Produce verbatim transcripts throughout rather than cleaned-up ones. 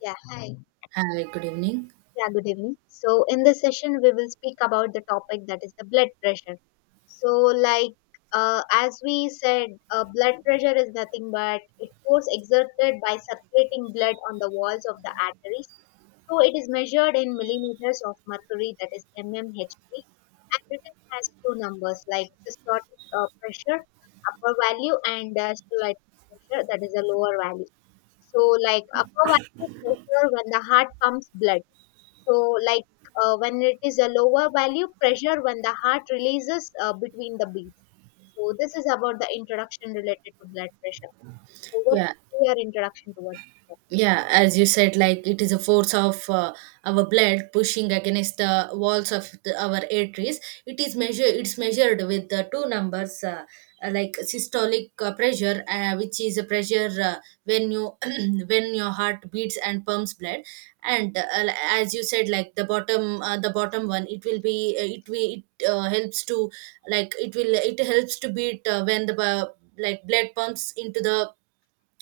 Yeah, hi. Hi, good evening. Yeah, good evening. So, in this session, we will speak about the topic that is the blood pressure. So, like uh, as we said, uh, blood pressure is nothing but it force exerted by circulating blood on the walls of the arteries. So, it is measured in millimeters of mercury, that is mmHg, and written has two numbers like systolic uh, pressure, upper value, and diastolic pressure, that is a lower value. So, like upper value pressure when the heart pumps blood. So, like uh, when it is a lower value pressure when the heart releases uh, between the beats. So, this is about the introduction related to blood pressure. So, what Yeah, is your introduction towards it? yeah, as you said, like it is a force of uh, our blood pushing against the walls of the, our arteries. It is measure. It's measured with the two numbers, uh, uh, like systolic uh, pressure, uh, which is a pressure uh, when you when your heart beats and pumps blood, and uh, l- as you said, like the bottom, uh, the bottom one, it will be uh, it will it uh, helps to like it will it helps to beat uh, when the bu- like blood pumps into the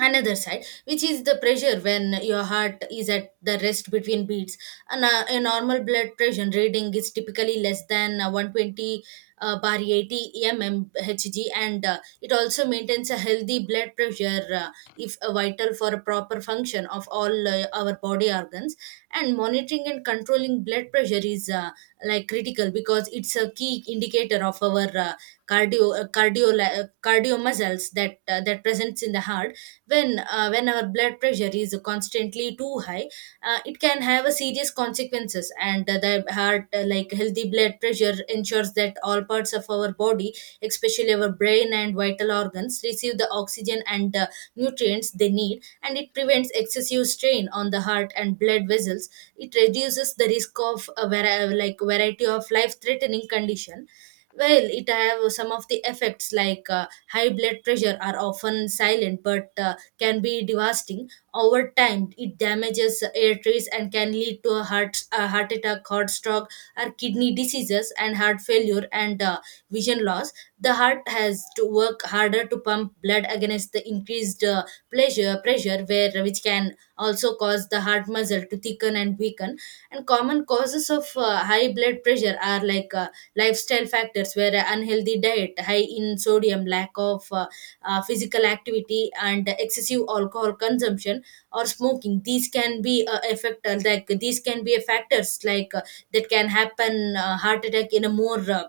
another side, which is the pressure when your heart is at the rest between beats. And uh, a normal blood pressure reading is typically less than uh, one twenty uh, bar eighty mm H G. And uh, it also maintains a healthy blood pressure, uh, if uh, vital for a proper function of all uh, our body organs. And monitoring and controlling blood pressure is uh, like critical because it's a key indicator of our uh, cardio uh, cardio uh, cardio muscles that uh, that presents in the heart. When uh, when our blood pressure is constantly too high, uh, it can have a serious consequences. And uh, the heart, uh, like healthy blood pressure ensures that all parts of our body, especially our brain and vital organs, receive the oxygen and uh, nutrients they need, and it prevents excessive strain on the heart and blood vessels. It reduces the risk of a vari- like variety of life threatening condition. Well, it have some of the effects like uh, high blood pressure are often silent but uh, can be devastating. Over time, it damages air trays and can lead to a heart, a heart attack, heart stroke, or kidney diseases and heart failure, and uh, vision loss. The heart has to work harder to pump blood against the increased uh, pleasure, pressure, where which can also cause the heart muscle to thicken and weaken. And common causes of uh, high blood pressure are like uh, lifestyle factors, where unhealthy diet, high in sodium, lack of uh, uh, physical activity and excessive alcohol consumption or smoking, these can be uh, effect uh, like these can be factors like uh, that can happen uh, heart attack in a more uh,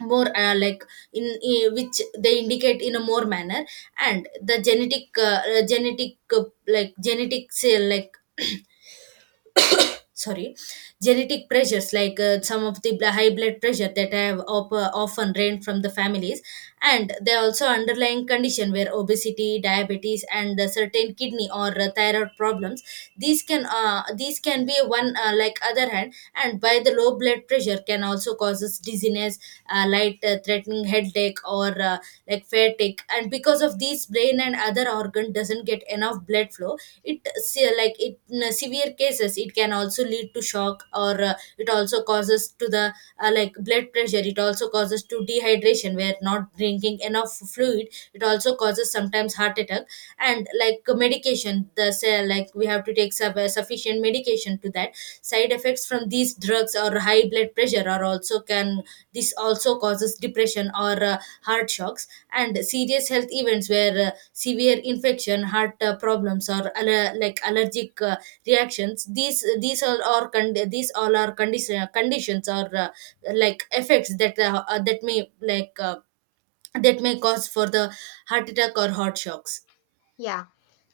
more uh, like in, in which they indicate in a more manner. And the genetic uh, uh, genetic uh, like genetic say like sorry, genetic pressures, like uh, some of the bl- high blood pressure that have op- uh, often reigned from the families. And there are also underlying condition where obesity, diabetes, and uh, certain kidney or uh, thyroid problems, these can uh, these can be one uh, like other hand. And by the low blood pressure can also causes dizziness, uh, light uh, threatening headache or uh, like fatigue, and because of these brain and other organ doesn't get enough blood flow. it se- like it in severe cases it can also lead to shock. Or uh, it also causes to the uh, like blood pressure, it also causes to dehydration where not drinking enough fluid. It also causes sometimes heart attack. And like medication, the se- like we have to take sub- sufficient medication to that. Side effects from these drugs or high blood pressure are also can this also causes depression or uh, heart shocks. And serious health events where uh, severe infection, heart uh, problems, or aller- like allergic uh, reactions, these these all are con- these all are condition conditions, or uh, like effects that uh, uh, that may like uh, that may cause for the heart attack or heart shocks. Yeah.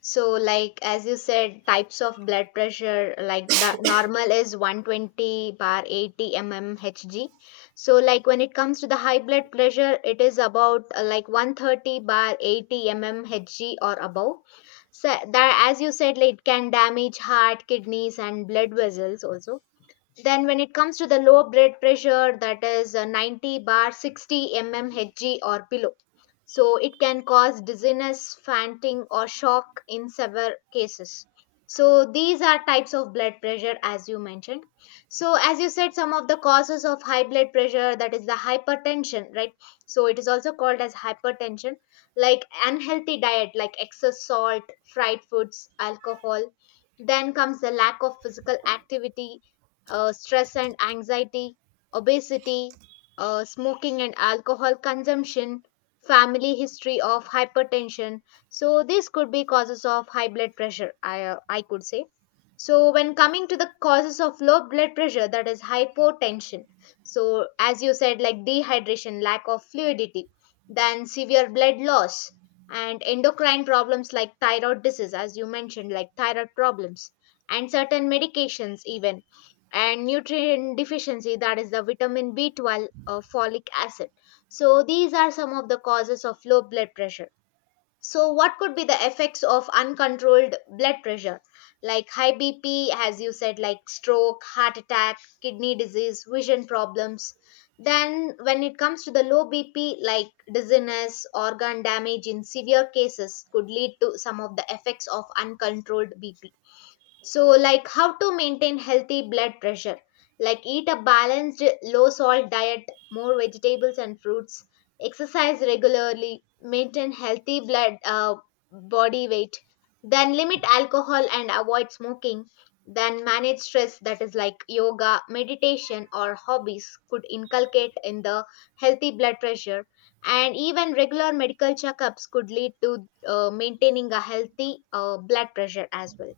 So, like as you said, types of blood pressure, like the normal is one twenty bar eighty millimeters Hg. So, like when it comes to the high blood pressure, it is about uh, like one thirty bar eighty millimeters Hg or above. So that, as you said, like, it can damage heart, kidneys, and blood vessels also. Then when it comes to the low blood pressure, that is uh, ninety bar sixty mmHg Hg or below. So it can cause dizziness, fainting or shock in severe cases. So these are types of blood pressure as you mentioned. So as you said, some of the causes of high blood pressure, that is the hypertension, right? So it is also called as hypertension, like unhealthy diet, like excess salt, fried foods, alcohol. Then comes the lack of physical activity, uh, stress and anxiety, obesity, uh, smoking and alcohol consumption, family history of hypertension. So these could be causes of high blood pressure. I uh, I could say. So when coming to the causes of low blood pressure, that is hypotension. So as you said, like dehydration, lack of fluidity, then severe blood loss and endocrine problems like thyroid disease, as you mentioned, like thyroid problems and certain medications even and nutrient deficiency that is the vitamin b twelve or folic acid. So these are some of the causes of low blood pressure. So what could be the effects of uncontrolled blood pressure, like high bp, as you said, like stroke, heart attack, kidney disease, vision problems? Then when it comes to the low bp, like dizziness, organ damage in severe cases could lead to some of the effects of uncontrolled bp. So, like how to maintain healthy blood pressure? Like eat a balanced, low salt diet, more vegetables and fruits, exercise regularly, maintain healthy blood uh, body weight, then limit alcohol and avoid smoking, then manage stress, that is like yoga, meditation, or hobbies could inculcate in the healthy blood pressure. And even regular medical checkups could lead to uh, maintaining a healthy uh, blood pressure as well.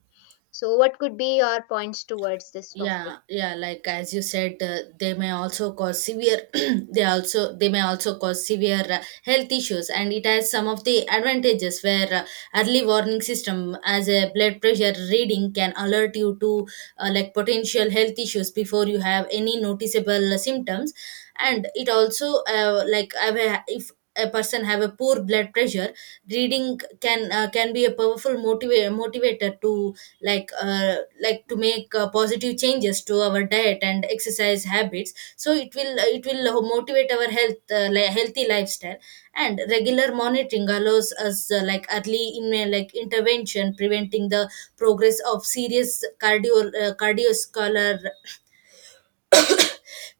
So, what could be your points towards this topic? Yeah yeah, like as you said, uh, they may also cause severe they also they may also cause severe uh, health issues. And it has some of the advantages, where uh, early warning system as a blood pressure reading can alert you to uh, like potential health issues before you have any noticeable uh, symptoms. And it also uh, like have a- if a person have a poor blood pressure reading can uh, can be a powerful motiva- motivator to like uh, like to make uh, positive changes to our diet and exercise habits, so it will uh, it will motivate our health uh, li- healthy lifestyle. And regular monitoring allows us uh, like early in uh, like intervention, preventing the progress of serious cardio uh, cardiovascular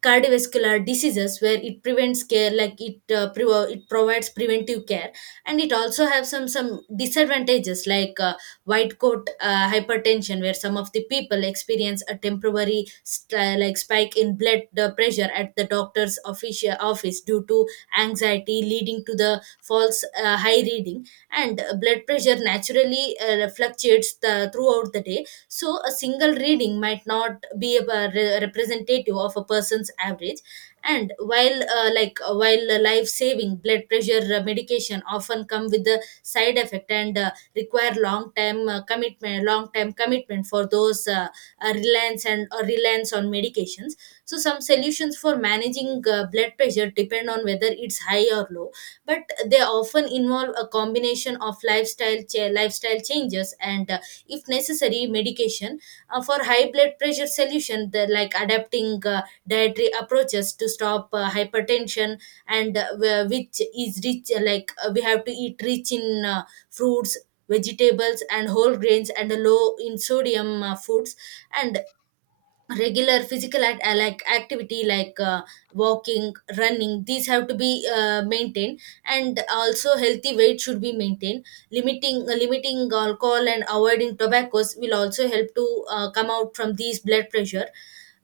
cardiovascular diseases, where it prevents care like it uh, pre- it provides preventive care. And it also have some some disadvantages, like uh, white coat uh, hypertension, where some of the people experience a temporary st- uh, like spike in blood uh, pressure at the doctor's official office due to anxiety, leading to the false uh, high reading. And uh, blood pressure naturally uh, fluctuates the, throughout the day, so a single reading might not be a re- representative of a person's average. And while uh, like uh, while uh, life saving blood pressure uh, medication often come with the side effect, and uh, require long time uh, commitment long time commitment for those uh, uh, reliance and or reliance on medications. So some solutions for managing uh, blood pressure depend on whether it's high or low, but they often involve a combination of lifestyle cha- lifestyle changes and uh, if necessary medication. Uh, for high blood pressure solution, the, like adapting uh, dietary approaches to stop uh, hypertension, and uh, wh- which is rich uh, like uh, we have to eat rich in uh, fruits, vegetables, and whole grains, and low in sodium uh, foods. And regular physical act, uh, like activity like uh, walking, running, these have to be uh, maintained. And also healthy weight should be maintained. Limiting uh, limiting alcohol and avoiding tobaccos will also help to uh, come out from these blood pressure.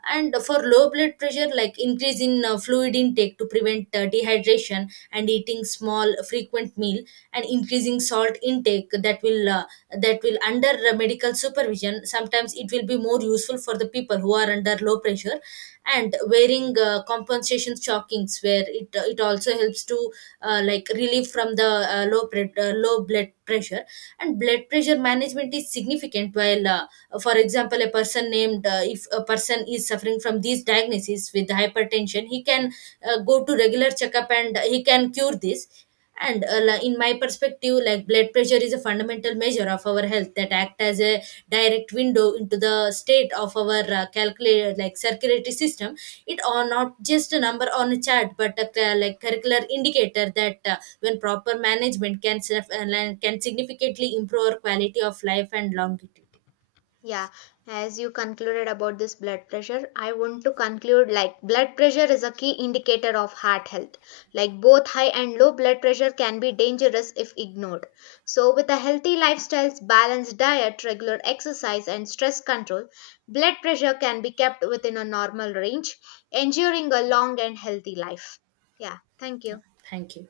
And for low blood pressure, like increase in uh, fluid intake to prevent uh, dehydration, and eating small frequent meal, and increasing salt intake, that will uh, that will under uh, medical supervision sometimes it will be more useful for the people who are under low pressure. And wearing uh, compensation stockings, where it uh, it also helps to uh, like relieve from the uh, low pre- uh, low blood pressure. And blood pressure management is significant. While uh, uh, For example, a person named, uh, if a person is suffering from these diagnoses with hypertension, he can uh, go to regular checkup and he can cure this. And uh, li- in my perspective, like blood pressure is a fundamental measure of our health that act as a direct window into the state of our uh, calculated like circulatory system. It are not just a number on a chart, but a cl- like curricular indicator that uh, when proper management can sef- uh, can significantly improve our quality of life and longevity. Yeah, as you concluded about this blood pressure, I want to conclude like blood pressure is a key indicator of heart health. Like both high and low blood pressure can be dangerous if ignored. So, with a healthy lifestyle, balanced diet, regular exercise, and stress control, blood pressure can be kept within a normal range, ensuring a long and healthy life. Yeah, thank Yeah, you. thank you.